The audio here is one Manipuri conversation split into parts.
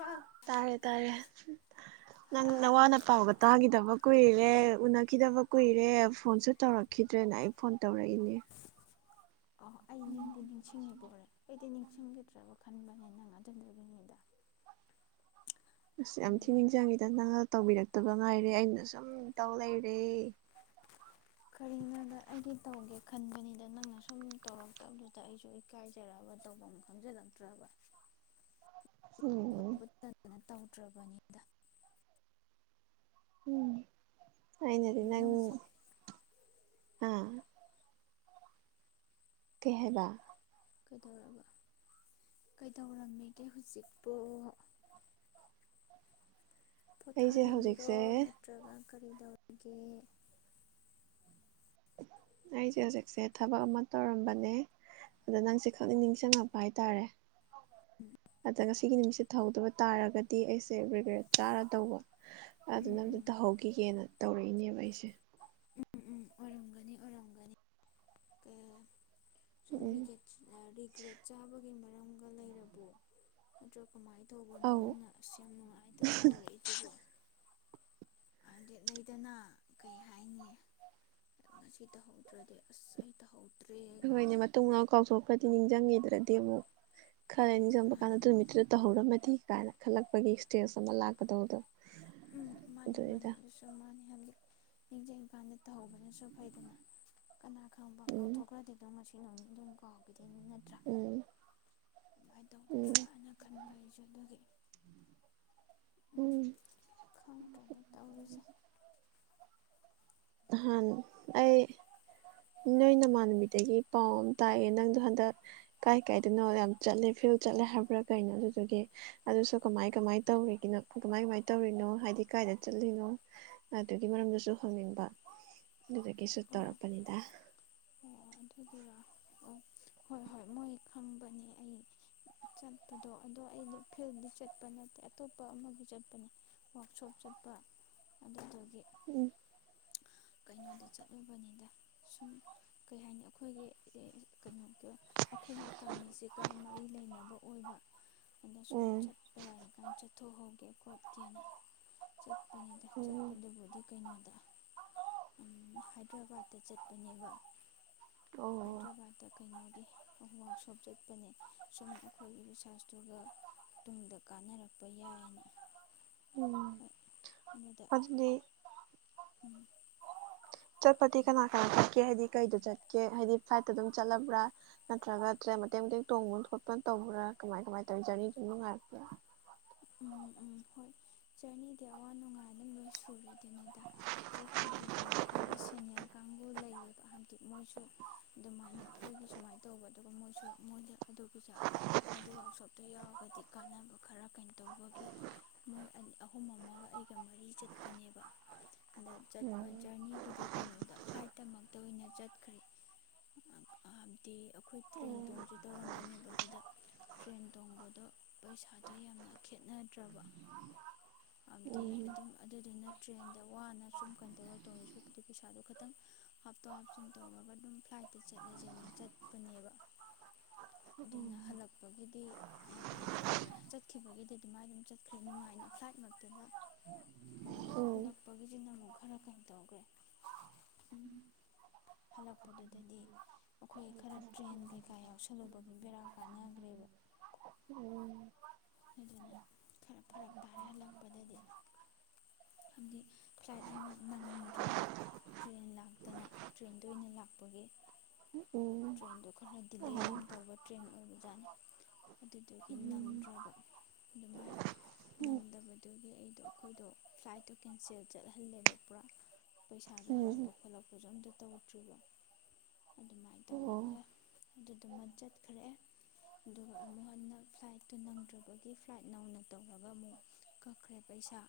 ꯑꯣ ꯇꯥꯔꯦ ꯇꯥꯔꯦ ꯅꯪ ꯅꯋꯥꯅ ꯄꯥꯎꯒ ꯇꯥꯈꯤꯗꯕ ꯀꯨꯏꯔ ꯦ ꯎꯅꯈꯤꯗꯕ ꯀꯨꯏꯔꯦ ꯐꯣꯟꯁꯨ ꯇꯧꯔꯛꯈꯤꯗ꯭ꯔꯦꯅ ꯑꯩ ꯐꯣꯟ ꯇꯧꯔꯛꯏꯅꯦ ꯑ ꯑꯩ ꯅꯤꯡꯗꯤ ꯅꯤꯡꯁꯤꯡꯉꯤꯕ ꯑꯣꯏꯔꯦ ꯑꯩꯗꯤ ꯅꯤꯡ ꯟꯈꯤꯗ꯭ꯔꯕ ꯈꯟꯕꯅꯦ ꯅꯪ ꯉꯥꯖꯟꯗꯒꯤꯅꯤꯗ ꯑꯁ ꯌꯥꯝ ꯊꯤ ꯅꯤꯡꯁꯤꯡꯪꯉꯦꯗ ꯅꯪ ꯇꯧꯕꯔꯛꯇ ꯑꯗꯨꯒ ꯉꯥꯏꯔꯦ ꯑꯩꯅ ꯁꯨꯝꯇꯧ ꯂꯩꯔꯦ ꯀꯔꯤꯅꯣꯗ ꯑꯩꯗꯤ ꯇꯧꯒꯦ ꯈꯟꯕꯅꯤꯗ ꯅꯪꯅ ꯁꯨꯝ ꯇꯧꯔꯛꯇꯕꯗꯨꯗ ꯑꯩꯁꯨ ꯏꯀꯥꯏꯖꯔꯛꯑꯕ ꯇꯧꯐꯝ ꯈꯪꯖꯤꯜꯂꯛꯇ꯭ꯔꯕ ꯎꯝ ꯆꯠꯇ ꯕꯅꯤꯗ ꯎꯝ ꯑꯥꯏꯅꯗꯤ ꯃꯤꯅ ꯅꯪ ꯍꯧꯖꯤꯛ ꯑꯝ ꯀꯍꯦꯕꯥ ꯀꯩꯗꯧꯔꯕ ꯀꯩꯗꯧꯔꯝꯃꯤꯒꯦ ꯍꯧꯖꯤꯛꯄꯣ ꯑꯩꯁꯦ ꯄꯣꯊꯥꯔꯝꯃꯤꯔꯣ ꯍꯧꯖꯤꯛꯁꯦ ꯅꯠꯇ꯭ꯔꯒ ꯀꯔꯤꯗꯧꯒꯦ ꯑꯩꯁꯦ ꯍꯧꯖꯤꯛꯁꯦ ꯊꯕꯛ ꯑꯃ ꯇꯧꯔꯝꯕꯅꯦ ꯑꯗ ꯅꯪꯁꯦ ꯈꯛꯅꯤꯡ ꯅꯤꯡꯁꯤꯡꯉꯛꯄ ꯍꯥꯏ ꯇꯔꯦ ꯎꯝ ꯑꯗꯨꯒ ꯁꯤꯒꯤ ꯅꯨꯃꯤꯠꯁꯦ ꯊꯧꯗꯕ ꯇꯥꯔꯒꯗꯤ ꯑꯩꯁꯦ ꯔꯤꯒ꯭ꯔꯦꯠ ꯆꯥꯔ ꯇꯧꯕ ꯑꯗꯨ ꯎꯝ ꯅꯝꯗ ꯎꯝ ꯇꯧꯍꯧꯈꯤꯒꯦꯅ ꯇꯧꯔꯛꯏꯅꯦꯕ ꯑꯩꯁꯦ ꯎꯝ ꯎꯝ ꯑꯣꯏꯔꯝꯒꯅꯤ ꯑꯣꯏꯔꯝꯒꯅꯤ ꯁꯨꯝ ꯎꯝ ꯔꯤꯒꯦꯠ ꯔꯤꯒ꯭ꯔꯦꯠ ꯆꯕ ꯃꯔꯝꯒ ꯂꯩꯔꯕꯣ ꯅ꯭ꯔ ꯀꯃꯥꯏꯅ ꯇꯧꯕꯅꯣ ꯑꯧ ꯅꯪꯅ ꯑꯁ ꯌꯥꯝ ꯅꯨꯡꯉꯥꯏꯇꯅ ꯇꯧꯔꯛꯏꯁꯤꯕꯣ ꯍꯥꯏꯗꯤ ꯂꯩꯗꯅ ꯀꯩ ꯍꯥꯏꯅꯤ ꯉꯁꯤ ꯇꯧꯍꯧꯗ꯭ꯔꯗꯤ ꯑꯁ ꯑꯩ ꯇꯧꯍꯧꯦ ꯍꯈꯣꯏꯅꯦ ꯃꯇꯨꯡꯅꯥꯎ ꯀꯥꯎꯊꯣꯛꯈ꯭ꯔꯗꯤ ꯅꯤꯡꯁꯤꯡꯉꯦ ꯑꯗꯨꯗꯤꯦꯕꯨ ꯈꯔ ꯎꯝ ꯑꯦꯡꯖꯝꯕ ꯀꯥꯟꯗ ꯃꯥꯅꯤ ꯑꯗꯨꯃꯤꯠꯇ꯭ꯔ ꯇ ꯍꯧꯧꯔꯝꯃꯦ ꯤ ꯀꯥꯏꯅ ꯈꯜꯂꯛꯄꯒꯤ ꯁ꯭ꯇꯦꯖ ꯑꯃ ꯂꯥꯛꯀꯗꯧꯕꯗꯣ ꯎꯝ ꯃꯥꯅꯦ ꯃꯥꯅꯦ ꯑꯗꯨꯁꯨ ꯃꯥꯅꯦ ꯍꯥꯏ ꯅꯤꯡꯖꯝ ꯏꯝꯀꯥꯜꯗ ꯇꯧꯍꯧꯕꯅꯁꯨ ꯐꯩꯗꯅ ꯀꯅꯥ ꯈꯔꯨꯝꯕ ꯎꯝ ꯀꯥꯎꯊꯣꯛꯈ꯭ꯔꯗꯤꯗꯣ ꯩꯅꯅꯅꯤ ꯑꯗꯨꯝ ꯀꯥꯎꯈꯤꯗ ꯁꯤꯅꯤ ꯅꯠꯇ꯭ꯔꯥ ꯎꯝ ꯀꯃꯥꯏꯅ ꯎꯝ ꯇꯧꯒꯗ꯭ꯔꯅ ꯈꯟꯕ ꯑꯩꯁꯨ ꯑꯗꯨꯒꯤ ꯎꯝ ꯎ ꯈꯪꯗ꯭ꯔꯦꯗ ꯇꯧꯔꯤꯁꯦ ꯅꯍꯥꯟ ꯑꯩ ꯅꯣꯏ ꯅꯃꯥꯟ ꯅꯨꯃꯤꯠꯇꯒꯤ ꯄꯥꯎ ꯑꯃ ꯇꯥꯛꯑꯦ ꯅꯪꯗꯣ ꯍꯟꯗꯛ ꯀꯥꯏ ꯀꯥꯏꯗꯅꯣ ꯌꯥꯝ ꯆꯠꯂꯦ ꯐꯤꯜ ꯆꯠꯂꯦ ꯍꯥꯏꯕ꯭ꯔꯥ ꯀꯩꯅꯣ ꯑꯗꯨꯗꯨꯒꯤ ꯑꯗꯨꯁꯨ ꯀꯃꯥꯏ ꯀꯃꯥꯏ ꯇꯧꯔꯤꯒꯅꯣ ꯀꯃꯥꯏ ꯀꯃꯥꯏ ꯇꯧꯔꯤꯅꯣ ꯍꯥꯏꯗꯤ ꯀꯥꯏꯗ ꯆꯠꯂꯤꯅꯣ ꯑꯗꯨꯒꯤ ꯃꯔꯝꯗꯁꯨ ꯍꯪꯅꯤꯡꯕ ꯑꯗꯨꯗ ꯀꯁꯨ ꯑꯣ ꯇꯔꯄꯗ ꯑꯣ ꯑꯗꯨꯒꯤꯔꯣ ꯑꯣ ꯍꯣꯏ ꯍꯣꯏ ꯃꯣꯏ ꯈꯪꯕꯅꯦ ꯑꯩ ꯆꯠꯄꯗꯣ ꯑꯗꯣ ꯑꯩꯗꯣ ꯐꯤꯜꯗꯤ ꯆꯠꯄ ꯅꯠꯇꯦ ꯑꯇꯣꯞꯄ ꯑꯃꯒꯤ ꯆꯠꯄꯅꯦ ꯋꯥꯔꯛꯁꯣꯞ ꯆꯠꯄ ꯑꯗꯨꯗꯨ ꯗꯤ ꯎꯝ ꯀꯩꯅꯣꯗ ꯆꯠꯂꯨꯕꯅꯤꯗ ꯁꯃ ꯀꯩ ꯍꯥꯏꯅꯤ ꯑꯩꯈꯣꯏꯒꯤ ꯀꯩꯅꯣ ꯑꯩꯈꯣꯏꯅ ꯇꯝꯃꯤꯁꯤꯒ ꯃꯔꯤ ꯂꯩꯅꯕ ꯑꯣꯏꯕ ꯑꯅ ꯁꯨꯝ ꯎꯝ ꯆꯠꯄ ꯌꯥꯔꯦ ꯀꯥꯏꯅ ꯆꯠꯊꯣꯛꯍꯧꯒꯦ ꯄꯠꯀꯤꯅ ꯆꯠꯄꯅꯤꯗ ꯎꯝ ꯆꯠꯄꯗꯨꯕꯨꯗꯤ ꯀꯩꯅꯣꯗ ꯍꯥꯏ ꯍꯗ꯭ꯔꯕꯥꯠꯇ ꯆꯠꯄꯅꯦꯕ ꯑꯣ ꯍꯥꯏꯗ꯭ꯔꯕꯥꯠꯇ ꯀꯩꯅꯣꯒꯤ ꯋꯥꯛꯁꯣꯞ ꯆꯠꯄꯅꯦ ꯁꯨꯝ ꯑꯩꯈꯣꯏꯒꯤ ꯔꯤꯁꯥꯔꯁꯇꯨꯒ ꯇꯨꯡꯗ ꯀꯥꯟꯅꯔꯛꯄ ꯌꯥꯏꯑꯅ ꯎꯝ ꯑꯗꯨꯗꯤ ꯎꯝ ꯆꯠꯄꯗꯤ ꯀꯅꯥ ꯀꯅꯥ ꯆꯠꯀꯦ ꯍꯥꯏꯗꯤ ꯀꯩꯗ ꯆꯠꯀꯦ ꯍꯥꯏꯗꯤ ꯐ꯭ꯂꯥꯏꯠꯇ ꯑꯗꯨꯝ ꯆꯠꯂꯕ꯭ꯔꯥ ꯅꯠꯇ꯭ꯔꯒ ꯇ꯭ꯔꯦꯟ ꯃꯇꯦꯛ ꯃꯇꯦꯛ ꯇꯣꯡꯕꯅ ꯈꯣꯠꯄꯅ ꯇꯧꯕ꯭ꯔꯥ ꯀꯃꯥꯏ ꯀꯃꯥꯏ ꯇꯧꯋ ꯖꯔꯅꯤ ꯑꯗꯨ ꯅꯨꯡꯉꯥꯏꯔꯛꯄ ꯎꯝ ꯎꯝ ꯍꯣꯏ ꯖꯔꯅꯤꯗꯤ ꯑꯋꯥ ꯅꯨꯡꯉꯥꯏ ꯑꯗꯨꯝ ꯂꯣꯏ ꯁꯨꯔꯦ ꯑꯗꯨꯅꯤꯗ ꯆꯠꯄꯕꯨꯗꯤ ꯑꯩꯈꯣꯏꯒꯤ ꯁꯦꯅꯤꯌꯔ ꯀꯥꯡꯕꯨ ꯂꯩꯌꯦꯕ ꯍꯥꯏꯗꯤ ꯃꯣꯏꯁꯨ ꯑꯗꯨꯃꯥꯏꯅ ꯑꯩꯈꯣꯏꯒꯤ ꯁꯨꯃꯥꯏꯅ ꯇꯧꯕ ꯑꯗꯨꯒ ꯃꯣꯏꯁꯨ ꯃꯣꯏꯗ ꯑꯗꯨꯒꯤꯁꯨ ꯑꯗꯨ ꯋꯥꯛꯁꯣꯞꯇꯣ ꯌꯥꯎꯔꯒꯗꯤ ꯀꯥꯟꯅꯕ ꯈꯔ ꯇꯧꯕꯒꯤ ꯑꯍꯨꯝ ꯑꯃꯒ ꯑꯩꯒ ꯃꯔꯤ ꯆꯠꯄꯅꯦꯕ ꯑꯗ ꯆꯠꯄ ꯖꯔꯅꯤꯒꯤꯗꯤ ꯀꯩꯅꯣꯗ ꯐ꯭ꯂꯥꯏꯠꯇꯃꯛꯇ ꯑꯣꯏꯅꯠ [inaudible] ꯗꯤ ꯑꯩꯈꯣꯏ ꯇ꯭ꯔꯦꯟ ꯎꯝ ꯇꯣꯡꯁꯦ ꯇꯧꯔꯝꯕꯅꯦꯕ ꯑꯗꯨꯗ ꯇ꯭ꯔꯦꯟ ꯇꯣꯡꯕꯗꯣ ꯄꯩꯁꯥꯗꯣ ꯌꯥꯝꯅ ꯅꯠꯇ꯭ꯔꯕ ꯍꯥꯏꯕꯗꯤ ꯎꯝ ꯑꯗꯨꯝ ꯑꯗꯨꯗꯨꯅ ꯇ꯭ꯔꯦꯟꯗ ꯋꯥꯅ ꯁꯨꯝ ꯀꯩꯅꯣ ꯇꯧꯔꯦ ꯇꯧꯁꯨ ꯄꯩꯁꯥꯗꯣ ꯈꯤꯇꯪ ꯍꯥꯞꯇꯣ ꯍꯥꯞꯆꯤꯟ ꯇꯧꯅꯕ ꯑꯗꯨꯝ ꯐ꯭ꯂꯥꯏꯠꯇ ꯆꯠꯂꯁꯦꯅ ꯆꯠꯄꯅꯦꯕ ꯑꯗꯨꯅ ꯍꯜꯂꯛꯄꯒꯤꯗꯤ ꯀꯩꯅꯣ ꯇꯧꯕ꯭ꯔꯦ ꯆꯠꯈꯤꯕꯒꯤ ꯁꯤ ꯑꯗꯨꯃꯥꯏ ꯑꯗꯨꯝ ꯆꯠꯈ꯭ꯔꯦ ꯅꯨꯡꯉꯥꯏꯅ ꯐ꯭ꯂꯥꯏꯠꯃꯛꯇꯨꯗ ꯑꯗꯨꯒ ꯎꯝ ꯍꯜꯂꯛꯄꯒꯤꯁꯤꯅ ꯑꯃꯨꯛ ꯈꯔ ꯀꯩ ꯇꯧꯈ꯭ꯔꯦ ꯎ ꯍꯜꯂꯛꯄꯗꯨꯗꯗꯤ ꯑꯩꯈꯣꯏ ꯈꯔ ꯇ꯭ꯔꯦꯟ ꯀꯩꯀꯥ ꯌꯥꯎꯁꯜꯂꯨꯕꯒꯤ ꯕꯦꯔꯥ ꯀꯥꯟꯅꯈ꯭ꯔꯦꯕ ꯎꯝ ꯑꯗꯨꯅ ꯈꯔ ꯐꯔꯛ ꯇꯥꯔꯦ ꯍꯜꯂꯛꯄꯗꯗꯤ ꯍꯥꯏꯕꯗꯤ ꯐ꯭ꯂꯥꯏꯠ ꯑꯃ ꯅꯪꯗ꯭ꯔꯦꯕ ꯇ꯭ꯔꯦꯟ ꯂꯥꯛꯇꯅ ꯇ꯭ꯔꯦꯟꯗ ꯑꯣꯏꯅ ꯂꯥꯛꯄꯒꯤ ꯎꯝ ꯇ꯭ꯔꯦꯟꯗꯣ ꯈꯔ ꯗꯤꯂꯦ ꯎꯝ ꯌꯥꯝ ꯇꯧꯕ ꯇ꯭ꯔꯦꯟ ꯑꯣꯏꯕꯖꯥꯠꯅꯤ ꯑꯗꯨ ꯑꯗꯨꯒꯤ ꯅꯪꯗ꯭ꯔꯕ ꯑꯗꯨꯃꯥꯏꯅ ꯅꯪꯗꯕꯗꯨ ꯑꯗꯒꯤ ꯑꯩꯗꯣ ꯑꯩꯈꯣꯏꯗꯣ ꯐ꯭ꯂꯥꯏꯠꯇꯣ ꯀꯦꯟꯁꯦꯜ ꯆꯠꯍꯜꯂꯦꯕ ꯄꯨꯔꯥ ꯄꯩꯁꯥꯁꯨ ꯎꯝ ꯎꯝ ꯎꯝ ꯍꯜꯂꯛꯄ ꯈꯣꯠꯂꯛꯄꯁꯨ ꯑꯝꯇ ꯇꯧꯗ꯭ꯔꯤꯕ ꯑꯗꯨꯃꯥꯏꯅ ꯑꯣ ꯇꯧꯔꯒ ꯑꯗꯨꯗꯨꯃ ꯆꯠꯈ꯭ꯔꯦ ꯑꯗꯨꯒ ꯑꯃꯨꯛ ꯍꯟꯅ ꯐ꯭ꯂꯥꯏꯠꯇꯨ ꯅꯪꯗ꯭ꯔꯕꯒꯤ ꯐ꯭ꯂꯥꯏꯠ ꯅꯧꯅ ꯇꯧꯔꯒ ꯑꯃꯨꯛ ꯀꯛꯈ꯭ꯔꯦ ꯄꯩꯁꯥ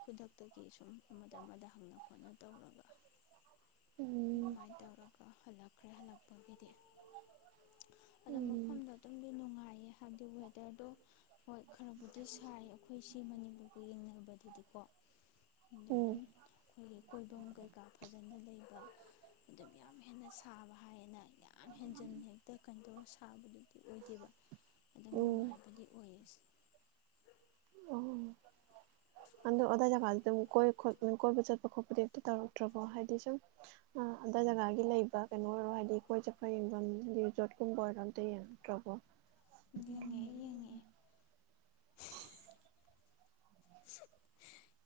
ꯈꯨꯗꯛꯇꯒꯤ ꯁꯨꯝ ꯑꯃꯗ ꯑꯃꯗ ꯍꯪꯅ ꯈꯣꯠꯅ ꯇꯧꯔꯒ ꯎꯝ ꯑꯗꯨꯃꯥꯏꯅ ꯇꯧꯔꯒ ꯍꯜꯂꯛꯄ ꯈ꯭ꯔ ꯍꯅꯛꯄ ꯑꯗꯣ ꯃꯐꯝꯗ ꯑꯗꯨꯝꯗꯤ ꯅꯨꯡꯉꯥꯏꯌꯦ ꯑꯗꯨ ꯋꯦꯗ꯭ꯔꯗꯣ ꯍꯣꯏ ꯈꯔꯕꯨꯗꯤ ꯁꯥꯏ ꯑꯩꯈꯣꯏ ꯁꯤ ꯃꯅꯤꯄꯨꯔꯒ ꯌꯦꯡꯅꯕꯗꯗꯤꯀꯣ ꯑꯗꯣ ꯎꯝ ꯎꯝ ꯑꯗꯨꯝ ꯑꯩꯈꯣꯏꯒꯤ ꯀꯣꯏꯐꯝ ꯀꯩꯀꯥ ꯐꯖꯅ ꯂꯩꯕ ꯑꯗꯨꯝ ꯌꯥꯝ ꯍꯦꯟꯅ ꯁꯥꯕ ꯍꯥꯏꯌꯦꯅ ꯌꯥꯝ ꯍꯦꯟꯖꯤꯟ ꯍꯦꯛꯇ ꯀꯩꯅ ꯇꯧꯔ ꯁꯥꯕꯗꯨꯗꯤ ꯑꯣꯏꯗꯦꯕ ꯑꯗꯨꯝ ꯎꯝ ꯅꯨꯡꯉꯥꯏꯕꯗꯤ ꯑꯣꯏꯌꯦ ꯑꯣ ꯑꯗꯣ ꯑꯗꯥꯏ ꯖꯒꯥꯗ ꯑꯗꯨꯝ ꯀꯣꯏ ꯀꯣꯏꯕ ꯆꯠꯄ ꯈꯣꯠꯄꯗꯤ ꯑꯝꯇ ꯇꯧꯔꯛꯇ꯭ꯔꯕꯣ ꯍꯥꯏꯗꯤ ꯁꯨꯝ ꯑꯗꯥꯏ ꯖꯒꯥꯒꯤ ꯂꯩꯕ ꯀꯩꯅꯣ ꯑꯣꯏꯔꯣ ꯍꯥꯏꯗꯤ ꯀꯣꯏ ꯆꯠꯄ ꯌꯦꯡꯐꯝ ꯍꯥꯏꯗꯤ ꯔꯤꯖꯣꯔꯠꯀꯨꯝꯕ ꯑꯣꯏꯔꯣ ꯑꯝꯇ ꯌꯦꯡꯉꯛꯇ꯭ꯔꯕꯣ ꯌꯦꯡꯉꯛꯏ ꯌꯦꯡꯉꯛꯏ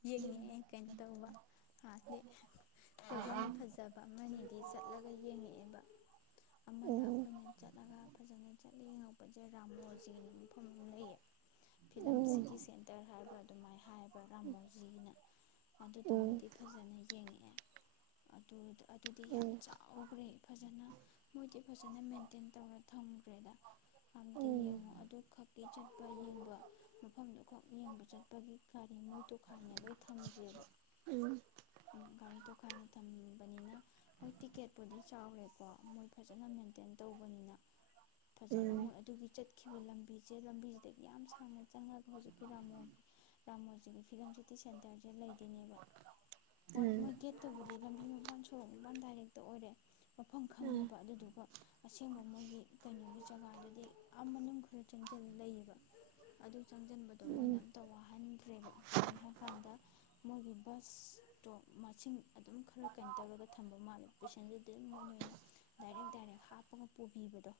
ꯌꯦꯡꯉꯛꯑꯦ ꯀꯩꯅꯣ ꯇꯧꯕꯗꯤ ꯀꯣꯏꯕꯝ ꯐꯖꯕ ꯑꯃꯅꯤꯗꯤ ꯆꯠꯂꯒ ꯌꯦꯡꯉꯛꯑꯦꯕ ꯑꯥ ꯑꯃꯅ ꯑꯥ ꯑꯩꯈꯣꯏꯅ ꯆꯠꯂꯒ ꯐꯖꯅ ꯆꯠ ꯔꯥꯃꯣꯖꯤꯅ ꯃꯐꯝ ꯂꯩꯌꯦ ꯐꯤꯂꯝ ꯑꯥ ꯁꯤꯇꯤ ꯁꯦꯟꯇꯔ ꯍꯥꯏꯕ꯭ꯔꯥ ꯑꯗꯨꯃꯥꯏꯅ ꯍꯥꯏꯌꯦꯕ ꯔꯥꯃꯣ ꯍꯧꯖꯤꯛꯅ ꯑꯗꯨꯗꯨꯃꯗꯤ ꯐꯖꯅ ꯌꯦꯡꯉꯛꯑꯦ ꯑꯗꯨꯗ ꯑꯗꯨꯗꯤ ꯌꯥꯝ ꯆꯥꯎꯈ꯭ꯔꯦ ꯐꯖꯅ ꯃꯣꯏꯗꯤ ꯐꯖꯅ ꯃꯦꯟꯇꯦꯟ ꯇꯧꯔ ꯊꯝꯈ꯭ꯔꯦꯗ ꯌꯦꯡꯉꯣ ꯑꯗꯨ ꯈꯛ ꯆꯠꯄ ꯌꯦꯡꯕ ꯃꯐꯝꯗꯨ ꯈꯛ ꯌꯦꯡꯕ ꯆꯠꯄꯒꯤ ꯀꯔꯤ ꯃꯣꯏ ꯇꯣꯈꯥꯏꯅ ꯂꯣꯏ ꯊꯝꯈ꯭ꯔꯦꯕ ꯎꯝ ꯒꯥꯔꯤ ꯇꯣꯈꯥꯏꯅꯝ ꯅꯤꯅ ꯍꯣꯏ ꯇꯤꯀꯦꯠꯄꯨꯗꯤ ꯆꯥꯎꯔꯦꯀꯣ ꯃꯣꯏ ꯐꯖꯅ ꯃꯦꯟꯇꯦꯟ ꯇꯧꯕꯅꯤꯅ ꯐꯖꯅ ꯃꯣꯏ ꯑꯗꯨꯒꯤ ꯆꯠ ꯆꯠꯈꯤꯕ ꯂꯝꯕꯤꯁꯦ ꯂꯝꯕꯤꯁꯤꯗꯒꯤ ꯌꯥꯝ ꯁꯥꯡꯅ ꯆꯪꯉꯒ ꯍꯧꯖꯤꯛꯀꯤ ꯔꯥꯃꯣꯖꯤ ꯔꯥꯃꯣꯖꯤꯒꯤ ꯐꯤꯂꯝ ꯁꯤꯇꯤ ꯁꯦꯟꯇꯔꯁꯦ ꯂꯩꯗꯣꯏꯅꯦꯕ ꯍꯣꯏ ꯃꯣꯏ ꯒꯦꯠꯇꯕꯨꯗꯤ ꯂꯝꯕꯤ ꯃꯄꯥꯟ ꯁꯣꯔꯛ ꯃ ꯗꯥꯏꯔꯦꯛꯇ ꯑꯣꯏꯔꯦ ꯃꯐꯝ ꯈꯪꯅꯕ ꯑꯗꯨꯗꯨꯒ ꯑꯁꯦꯡꯕ ꯃꯣꯏꯒꯤ ꯀꯩꯅꯣꯒꯤ ꯖꯒꯥꯗꯨꯗꯤ ꯑꯃꯅꯝ ꯈꯔ ꯆꯪꯁꯤꯜ ꯂꯩꯌꯦꯕ ꯑꯗꯨ ꯆꯪꯁꯤꯟꯕꯗꯣ ꯃꯣꯏꯅ ꯑꯝꯇ ꯋꯥꯍꯟꯗ꯭ꯔꯦꯕ ꯀꯩꯒꯤꯅꯣ ꯍꯥꯏꯀꯥꯟꯗ ꯃꯣꯏꯒꯤ ꯕꯁꯇꯣ ꯃꯁꯤꯡ ꯑꯗꯨꯝ ꯈꯔ ꯀꯩꯅꯣ ꯇꯧꯔꯒ ꯊꯝꯕ ꯃꯥꯜꯂꯦ ꯄꯦꯁꯦꯟꯖꯔꯗꯤ ꯑꯗꯨꯝ ꯃꯣꯏꯅ ꯑꯣꯏꯅ ꯗꯥꯏꯔꯦꯛ ꯗꯥꯏꯔꯦꯛ ꯍꯥꯞꯄꯒ ꯄꯨꯕꯤꯕꯗꯣ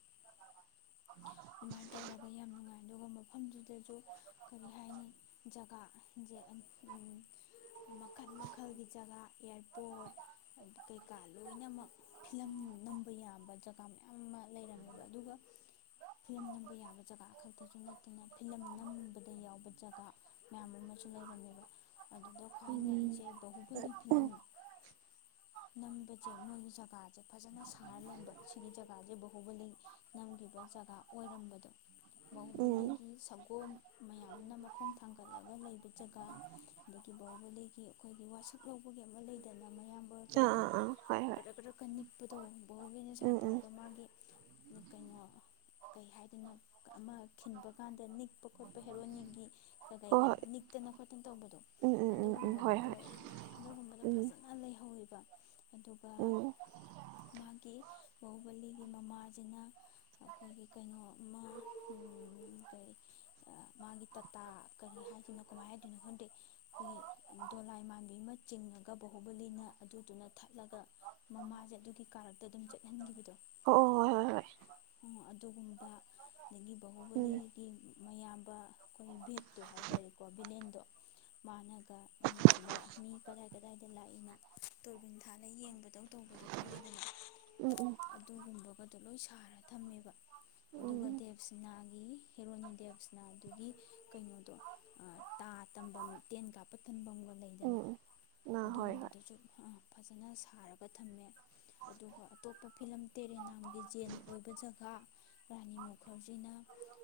ꯑꯗꯨꯃꯥꯏꯅ ꯇꯧꯔꯒ ꯌꯥꯝ ꯅꯨꯡꯉꯥꯏ ꯑꯗꯨꯒ ꯃꯐꯝꯗꯨ ꯁꯤꯗꯁꯨ ꯀꯔꯤ ꯍꯥꯏꯅꯤ ꯖꯒꯥ ꯃꯈꯜ ꯃꯈꯜꯒꯤ ꯖꯒꯥ ꯏꯌꯥꯔꯄꯣꯔꯠ ꯀꯩꯀꯥ ꯂꯣꯏꯅꯃꯛ ꯐꯤꯂꯝ ꯅꯝꯕ ꯌꯥꯕ ꯖꯒꯥ ꯃꯌꯥꯝ ꯑꯃ ꯂꯩꯔꯝꯃꯦꯕ ꯑꯗꯨꯒ ꯐꯤꯂꯝ ꯅꯝꯕ ꯌꯥꯕ ꯖꯒꯥ ꯈꯛꯇꯁꯨ ꯅꯠꯇꯅ ꯐꯤꯂꯝ ꯅꯝꯕꯗ ꯌꯥꯎꯕ ꯖꯒꯥ ꯃꯌꯥꯝ ꯁꯨ ꯂꯩꯔꯝꯃꯦꯕ ꯑꯗꯨꯗ ꯈ꯭ꯋꯥꯏ ꯉꯛꯏꯁꯦ ꯕꯥꯥꯍꯨꯕꯂꯤ ꯐꯤꯂꯝ ꯅꯝꯕꯁꯦ ꯃꯣꯏꯒꯤ ꯖꯒꯥꯁꯦ ꯐꯖꯅ ꯁꯥꯔ ꯂꯩꯕ ꯁꯤꯒꯤ ꯖꯒꯥꯁꯦ ꯕꯥꯥꯍꯨꯕꯂꯤ ꯅꯝꯈꯤꯕ ꯖꯒꯥ ꯑꯣꯏꯔꯝꯕꯗꯣ ꯕꯥꯥꯍꯨꯕꯂꯤꯒꯤ ꯁꯒꯣꯜ ꯃꯌꯥꯝꯅ ꯃꯈꯣꯡ ꯊꯥꯡꯒꯠꯂꯒ ꯂꯩꯕ ꯖꯒꯥ ꯑꯗꯒꯤ ꯕꯥꯎꯍꯨꯕꯦꯂꯤꯒꯤ ꯑꯩꯈꯣꯏꯒꯤ ꯋꯥꯁꯛ ꯂꯧꯕꯒꯤ ꯑꯃ ꯂꯩꯗꯅ ꯃꯌꯥꯝꯕ ꯀꯩꯀ ꯍꯣꯏ ꯍꯣꯏ ꯒꯗ꯭ꯔ ꯒꯗ꯭ꯔꯀ ꯅꯤꯛꯄ ꯕꯣꯕꯤꯅ ꯎꯝ ꯁꯨꯃꯥꯏꯅ ꯎꯝ ꯇꯧꯔꯒ ꯃꯥꯒꯤ ꯅꯨ ꯀ ꯉꯣ ꯀꯩ ꯍꯥꯏꯗꯅ ꯑꯃ ꯈꯤꯟꯕ ꯀꯥꯟꯗ ꯅꯤꯛꯄ ꯈꯣꯠꯄ ꯍꯦꯔꯣꯏꯒꯤ ꯀ ꯍꯣꯏ ꯀꯩꯒ ꯅꯤꯛ ꯍꯠꯇꯅ ꯈꯣꯠꯇꯅ ꯇꯧꯕꯗꯣ ꯑꯗꯨꯒꯨꯝꯕꯒꯗꯣ ꯍꯣꯏ ꯑꯗꯨꯒꯨꯝꯕꯗꯣ ꯎꯝ ꯐꯖꯅ ꯂꯩꯍꯧꯋꯕ ꯑꯗꯨꯒ ꯎꯝ ꯃꯥꯒꯤ ꯕꯥꯕꯂꯤꯒꯤ ꯃꯃꯥꯁꯤꯅ ꯑꯩꯈꯣꯏꯒꯤ ꯀꯩꯅꯣ ꯀꯔꯤ ꯃꯥꯒꯤ ꯇꯥꯇꯥ ꯀꯔꯤ ꯍꯥꯏꯗꯣꯏꯅꯣ ꯀꯃꯥꯏꯅ ꯍꯥꯏꯗꯣꯏꯅꯣ ꯍꯟꯗꯛ ꯑꯩꯈꯣꯏꯒꯤ ꯗꯣꯂꯥꯏ ꯃꯥꯟꯕꯤ ꯑꯃ ꯆꯤꯡꯉꯒ ꯕꯣꯣꯕꯂꯤꯅ ꯑꯗꯨꯗꯨꯅ ꯊꯠꯂꯒ ꯃꯃꯥꯁꯦ ꯑꯗꯨꯒꯤ ꯀꯥꯔꯛꯇ ꯑꯗꯨꯝ ꯆꯠꯍꯟꯈꯤꯕꯗꯣ ꯎꯝ ꯎꯝ ꯍꯣꯏ ꯍꯣꯏ ꯎꯝ ꯎꯝ ꯑꯣ ꯑꯣ ꯑꯣ ꯑꯗꯨꯒꯨꯝꯕ ꯑꯗꯒꯤ ꯍꯣꯏ ꯍꯣꯏ ꯍꯣꯏ ꯕꯥꯥꯍꯨꯕꯂꯤꯒꯤ ꯃꯌꯥꯝꯕ ꯑꯩꯈꯣꯏ ꯚꯦꯠꯇꯣ ꯍꯥꯏꯇꯥꯔꯦꯣ ꯀꯣ ꯚꯂꯦꯟꯗꯣ ꯃꯥꯅ ꯁꯤꯗ ꯃꯤ ꯀꯗꯥꯏ ꯀꯗꯥꯏꯗ ꯂꯥꯛꯏꯅ ꯇꯣꯏꯕꯤꯟ ꯊꯥꯜꯂꯒ ꯌꯦꯡꯕꯗꯧ ꯇꯧꯕꯗꯣ ꯈꯪꯉꯦꯗꯅ ꯎꯝ ꯎꯝ ꯑꯗꯨꯒꯨꯝꯕꯒꯗꯣ ꯂꯣꯏ ꯁꯥꯔꯦ ꯈꯔ ꯊꯝꯃꯦꯕ ꯑꯗꯨꯒ ꯎꯝ ꯎꯝ ꯗꯦꯞꯁꯤꯅꯥꯒꯤ ꯍꯦꯔꯣꯅꯤ ꯗꯦꯞꯁꯤꯅꯥꯗꯨꯒꯤ ꯀꯩꯅꯨꯗ ꯇꯥ ꯇꯝꯐꯝ ꯇꯦꯟ ꯀꯥꯞꯄ ꯇꯝꯐꯝꯒ ꯎꯝ ꯂꯩꯗꯅ ꯎꯝ ꯑꯥ ꯍꯣꯏ ꯍꯣꯏ ꯑꯗꯨꯒꯨꯝꯕꯗꯨꯁꯨ ꯑꯥ ꯐꯖꯅ ꯁꯥꯔꯒ ꯊꯝꯃꯦ ꯑꯗꯨꯒ ꯑꯇꯣꯞꯄ ꯐꯤꯂꯝ ꯇꯦꯔꯦꯅꯥꯝꯒꯤ ꯖꯦꯟ ꯑꯣꯏꯕ ꯖꯒꯥ ꯔꯥꯅꯤ ꯃꯨꯈꯔꯖꯤꯅ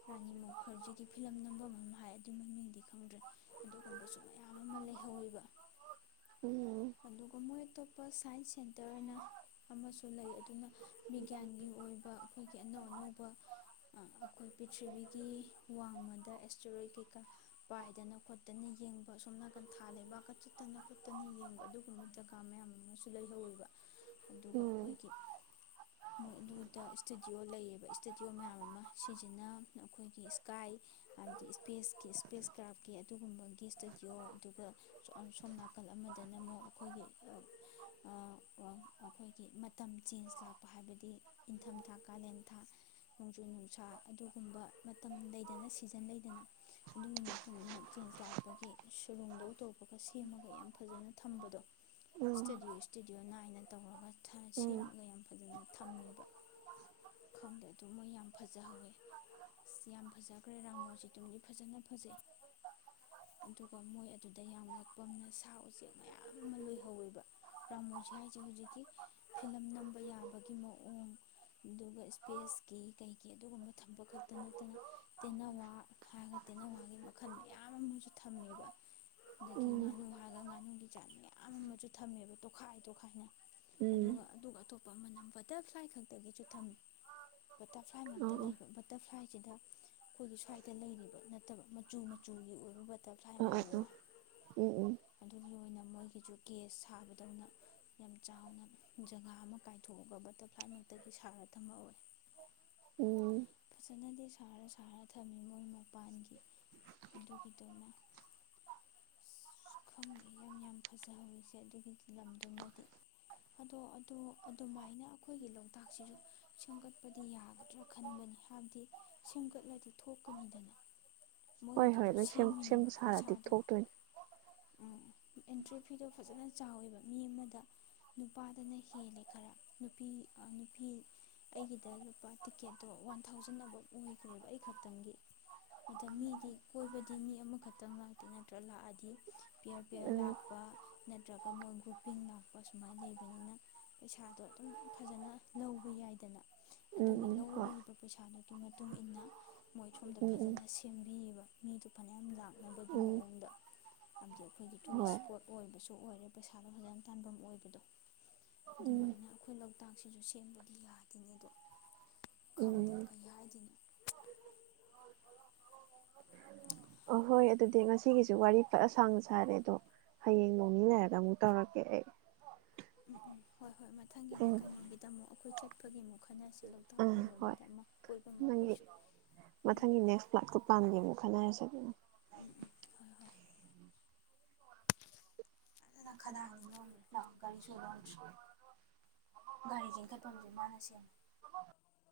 ꯔꯥꯅꯤ ꯃꯨꯈꯔꯖꯤꯒꯤ ꯐꯤꯂꯝ ꯅꯝꯐꯝ ꯑꯃ ꯍꯥꯏ ꯑꯗꯨꯒꯤ ꯃꯃꯤꯡꯗꯤ ꯃ ꯎꯝ ꯑ ꯁꯦꯟꯇꯔꯅ ꯑꯃꯁꯨ ꯂꯩ ꯑꯗꯨꯅ ꯕꯤꯒ꯭ꯌꯥꯟꯒꯤ ꯑꯣꯏꯕ ꯑꯩꯈꯣꯏꯒꯤ ꯑꯅꯧ ꯑꯅꯧꯕ ꯑꯩꯈꯣꯏ ꯄ꯭ꯔꯤꯊ꯭ꯤꯕꯤꯒꯤ ꯋꯥꯡꯃꯗ ꯑꯦꯁꯇꯔꯣꯏꯠ ꯀꯩꯀꯥ ꯄꯥꯏꯗꯅ ꯈꯣꯠꯇꯅ ꯌꯦꯡꯕ ꯁꯣꯝ ꯅꯥꯀꯟ ꯊꯥ ꯂꯩꯕꯀꯠ ꯆꯠꯇꯅ ꯈꯣꯠꯇꯅ ꯌꯦꯡꯕ ꯑꯗꯨꯒꯨꯝꯕ ꯖꯒꯥ ꯃꯌꯥꯝ ꯑꯃꯁꯨ ꯂꯩꯍꯧꯋꯦꯕ ꯑꯗꯨꯒ ꯎꯝ ꯑꯩꯈꯣꯏꯒꯤ ꯃꯣꯏ ꯑꯗꯨꯗ ꯏꯁꯇꯨꯗꯤꯑꯣ ꯂꯩꯌꯦꯕ ꯏꯁꯇꯨꯗꯤꯑꯣ ꯃꯌꯥꯝ ꯑꯃ ꯁꯤꯁꯤꯅ ꯑꯩꯈꯣꯏꯒꯤ ꯏꯁꯀꯥꯏ ꯍꯥꯏꯕꯗꯤ ꯏꯁꯄꯦꯁꯀꯤ ꯏꯁꯄꯦꯁ ꯀ꯭ꯔꯥꯐꯀꯤ ꯑꯗꯨꯒꯨꯝꯕꯒꯤ ꯏꯁꯇꯗꯤꯑꯣ ꯑꯗꯨꯒ ꯁꯣꯝ ꯅꯥꯀꯜ ꯑꯃꯗꯅ ꯑꯃꯨꯛ ꯑꯩꯈꯣꯏꯒꯤ ꯑꯩꯈꯣꯏꯒꯤ ꯃꯇꯝ ꯆꯦꯟꯖ ꯂꯥꯛꯄ ꯍꯥꯏꯕꯗꯤ ꯏꯪꯊꯝꯊꯥ ꯀꯥꯂꯦꯟ ꯊꯥ ꯅꯣꯡꯖꯨ ꯅꯨꯡꯁꯥ ꯑꯗꯨꯒꯨꯝꯕ ꯃꯇꯝ ꯂꯩꯗꯅ ꯁꯤꯖꯟ ꯂꯩꯗꯅ ꯑꯗꯨꯒꯤ ꯅꯨꯃꯤꯠꯅ ꯆꯦꯟꯖ ꯂꯥꯛꯄꯒꯤ ꯁ ꯔꯨꯝꯗꯧ ꯇꯧꯔꯛꯄꯒ ꯁꯦꯝꯃꯒ ꯌꯥꯝ ꯐꯖꯅ ꯊꯝꯕꯗꯣ ꯎꯝ ꯏꯁꯇꯨꯗꯤꯑꯣ ꯏꯁꯇꯨꯗꯤꯑꯣ ꯅꯥꯏꯟ ꯇꯧꯔꯒ ꯁꯦꯝꯃꯒ ꯌꯥꯝ ꯐꯖꯅ ꯊꯝꯃꯦꯕ ꯈꯪꯗꯦ ꯑꯗꯨ ꯃꯣꯏ ꯌꯥꯝ ꯐꯖ ꯐꯖꯍꯧꯋꯦ ꯑꯁ ꯌꯥꯝ ꯐꯖꯈ꯭ꯔꯦ ꯔꯥꯃꯣꯖꯤꯗꯨꯝꯗꯤ ꯐꯖꯅ ꯐꯖꯩ ꯑꯗꯨꯒ ꯃꯣꯏ ꯑꯗꯨꯗ ꯌꯥꯝ ꯉꯛꯄ ꯑꯃꯅ ꯁꯥ ꯎꯆꯦꯛ ꯃꯌꯥꯝ ꯑꯃ ꯂꯣꯏꯍꯧꯋꯦꯕ ꯔꯥꯃꯣꯁꯤ ꯍꯥꯏꯁꯦ ꯍꯧꯖꯤꯛꯀꯤ ꯐꯤꯂꯝ ꯅꯝꯕ ꯌꯥꯕꯒꯤ ꯃꯑꯣꯡ ꯑꯗꯨꯒ ꯏꯁꯄꯦꯁꯀꯤ ꯀꯩꯒꯤ ꯊꯝꯕ ꯈꯛꯇ ꯅꯠꯇꯅ ꯇꯦꯅꯋꯥ ꯍꯥꯏꯔꯒ ꯇꯦꯅꯋꯥꯒꯤ ꯃꯈꯜ ꯃꯌꯥꯝ ꯑꯃꯁꯨ ꯊꯝꯃꯦꯕ ꯑꯗꯒꯤ ꯎꯝ ꯉꯥꯅꯨ ꯍꯥꯏꯔꯒ ꯉꯥꯅꯨꯒꯤ ꯖꯥꯠ ꯃꯌꯥꯝ ꯑꯃꯁꯨ ꯊꯝꯃꯦꯕ ꯇꯣꯈꯥ ꯈꯥꯏꯗꯣ ꯈꯥꯏꯅ ꯎꯝ ꯎꯝ ꯑꯗꯨꯒ ꯑꯗꯨꯒ ꯑꯄ ꯃꯅꯝ ꯕꯇꯔꯐ꯭ꯂꯥꯏ ꯈꯛꯇꯒꯤꯁꯨ ꯊꯝꯃꯤ ꯕꯇꯔꯐ꯭ꯂꯥꯏ ꯃꯛꯇ ꯑꯣ ꯑꯣ ꯂꯩꯕ ꯕꯇꯔꯐ꯭ꯂꯥꯏ ꯁꯤꯗ ꯑꯩꯈꯣꯏꯒꯤ ꯁ꯭ꯋꯥꯏꯗ ꯂꯩꯔꯤꯕ ꯅꯠꯇꯕ ꯃꯆꯨ ꯃꯆꯨꯒꯤ ꯑꯣꯏꯕ ꯕꯇꯔꯐ꯭ꯂꯥꯏ ꯑꯥ ꯃꯌꯥꯝ ꯑꯥ ꯑꯃ ꯎꯝ ꯎꯝ ꯑꯗꯨꯒꯤ ꯑꯣꯏꯅ ꯃꯣꯏꯒꯤꯁꯨ ꯒꯦꯁ ꯁꯥꯕꯗꯧꯅ ꯌꯥꯝ ꯆꯥꯎꯅ ꯖꯒꯥ ꯑꯃ ꯀꯥꯏꯊꯣꯛꯑꯒ ꯕꯇꯔꯐ꯭ꯂꯥꯏꯃꯛꯇꯒꯤ ꯁꯥꯔ ꯊꯝꯃꯛ ꯑꯣꯏꯦ ꯎ ꯍꯥꯟꯅꯗꯤ ꯁꯥꯔ ꯁꯥꯔ ꯊꯝꯃꯤ ꯃꯣꯏ ꯃꯄꯥꯟꯒꯤ ꯑꯗꯨꯒꯤꯗꯨꯃ ꯈꯪꯗꯦ ꯌꯥꯝ ꯌꯥꯝ ꯐꯖꯍꯧꯋꯁꯦ ꯑꯗꯨꯒꯤ ꯂꯝꯗꯨꯃꯗꯤ ꯑꯗꯣ ꯑꯣ ꯑꯗꯨꯃꯥꯏꯅ ꯑꯩꯈꯣꯏꯒꯤ ꯂꯧ ꯂꯣꯛꯇꯥꯛꯁꯤꯁꯨ ꯁꯦꯝꯒꯠꯄꯗꯤ ꯌꯥꯒꯗ꯭ꯔꯥ ꯈꯟꯕꯅꯤ ꯍꯥꯏꯕꯗꯤ ꯁꯦꯝꯒꯠꯂꯗꯤ ꯊꯣꯛꯀꯅꯤꯗꯅ ꯍꯣꯏ ꯍꯣꯏ ꯃꯣꯏꯒꯤꯗꯨꯁꯨ ꯂꯣꯏ ꯁꯦꯝ ꯁꯦꯝꯃꯤꯅꯦꯕ ꯁꯦꯝꯕ ꯁꯥꯔꯗꯤ ꯄꯩꯁꯥꯗꯣ ꯊꯣꯛꯇꯣꯏꯅꯤ ꯎꯝ ꯑꯦꯟꯇ꯭ꯔꯤ ꯐꯤꯗꯣ ꯐꯖꯅ ꯆꯥꯎꯋꯦ ꯑꯣꯏꯕ ꯃꯤ ꯑꯃꯗ ꯅꯨꯄꯥꯗꯅ ꯍꯦꯜꯂꯦ ꯈꯔ ꯅꯨꯄꯤ ꯅꯨꯄꯤ ꯑꯩꯒꯤꯗ ꯂꯨꯄꯥ ꯇꯤꯛꯀꯦꯠꯇꯣ ꯋꯥꯟ ꯊꯥꯎꯖꯟ ꯑꯕꯞ ꯑꯣꯏꯈ꯭ꯔꯦꯕ ꯑꯩ ꯈꯛꯇꯪꯒꯤ ꯑ ꯃꯤꯗꯤ ꯀꯣꯏꯕꯗꯤ ꯃꯤ ꯑꯃꯈꯛꯇꯪ ꯂꯥꯛꯇꯦ ꯅꯠꯇ꯭ꯔꯒ ꯂꯥꯛꯑꯗꯤ ꯄꯤ ꯑꯥꯔ ꯄꯤ ꯑꯔ ꯎꯝ ꯂꯥꯛꯄ ꯅꯠꯇ꯭ꯔꯒ ꯃꯣꯏ ꯒ꯭ꯔꯨꯄꯤꯡ ꯂꯥꯛꯄ ꯁꯨꯃꯥꯏꯅ ꯂꯩꯕꯅꯤꯅ ꯄꯩꯁꯥꯗꯣ ꯑꯗꯨꯝ ꯐꯖꯅ ꯂꯧꯕ ꯌꯥꯏꯗꯅ ꯎꯝ ꯑꯗꯨꯒꯤ ꯎꯝ ꯍꯣꯏ ꯂꯧꯔꯤꯕ ꯄꯩꯁꯥꯗꯨꯒꯤ ꯃꯇꯨꯡ ꯏ ꯃꯇꯨꯡꯏꯟꯅ ꯃꯣꯏ ꯁꯣꯝꯗ ꯎꯝ ꯎꯝ ꯐꯖꯅ ꯁꯤ ꯕ ꯃꯤꯗꯨ ꯐꯅꯌꯥꯝ ꯂꯥꯡ ꯈꯅꯕꯒꯤ ꯎꯝ ꯃꯑꯣꯡꯗ ꯍꯥꯏꯕꯗꯤ ꯑꯩꯈꯣꯏꯒꯤ ꯇꯨꯔꯤꯁ ꯍꯣꯏ ꯏꯁꯄꯣꯠ ꯑꯣꯏꯕꯁꯨ ꯑꯣꯏꯔꯦ ꯄꯩꯁꯥꯗꯣ ꯐꯖꯅ ꯇꯐꯝ ꯑꯣꯏꯕꯗꯣ ꯎꯝ ꯑꯗꯨꯃꯥꯏꯅ ꯑꯩꯈꯣꯏ ꯍꯇꯥꯡꯁꯤꯁꯨ ꯁꯦꯝꯕꯗꯤ ꯌꯥꯗꯦꯅꯦ ꯑꯗꯣ ꯈꯪꯗꯦ ꯎꯝ ꯀꯩ ꯍꯥꯏꯗꯅꯣ ꯑꯍꯣꯏ ꯑꯗꯨꯗꯤ ꯉꯁꯤꯒꯤꯁꯨ ꯋꯥꯔꯤ ꯐꯠꯂ ꯁꯥꯡꯅ ꯁꯥꯔꯦ ꯑꯗꯣ ꯍꯌꯦꯡ ꯅꯣꯛꯃꯤꯟꯅꯔꯒ ꯑꯃꯨꯛ ꯇꯧꯔꯛꯀꯦ ꯑꯩ ꯎꯝ ꯎꯝ ꯍꯣꯏ ꯍꯣꯏ ꯃꯊꯪꯒꯤꯗ ꯎꯝ ꯀꯩꯅꯣꯒꯤꯗ ꯑꯃꯨꯛ ꯑꯩꯈꯣꯏ ꯆꯠꯄꯒꯤ ꯑꯃꯨꯛ ꯈꯟꯅꯁꯤ ꯎꯝ ꯍꯣꯏ ꯂꯣꯛꯇꯥꯛꯀꯨꯝꯕꯒꯤꯗ ꯑꯃꯨꯛ ꯀꯣꯏꯕ ꯃꯈ ꯅꯪꯒꯤ ꯑꯩꯈꯣꯏꯁꯨ ꯎꯝ ꯈꯅꯥꯥꯏ ꯁꯅ ꯎꯝ ꯎꯝ ꯍꯣꯏ ꯍꯣꯏ ꯐꯖꯅ ꯈꯗꯥꯡꯗꯤ ꯈ ꯅꯣꯝꯈ꯭ꯔꯦ ꯂꯥꯛꯑꯣ ꯒꯥꯔꯤ ꯁꯣ ꯂꯣꯟꯗ꯭ꯔꯤ ꯂꯒ ꯁ ꯒꯥꯔꯤ ꯆꯤꯡꯈꯠꯐꯝꯁꯦ ꯃꯥꯅ ꯔꯤꯖ ꯁꯦꯝꯃꯦ ꯈꯥꯏꯄꯪꯒꯃꯅꯁꯦ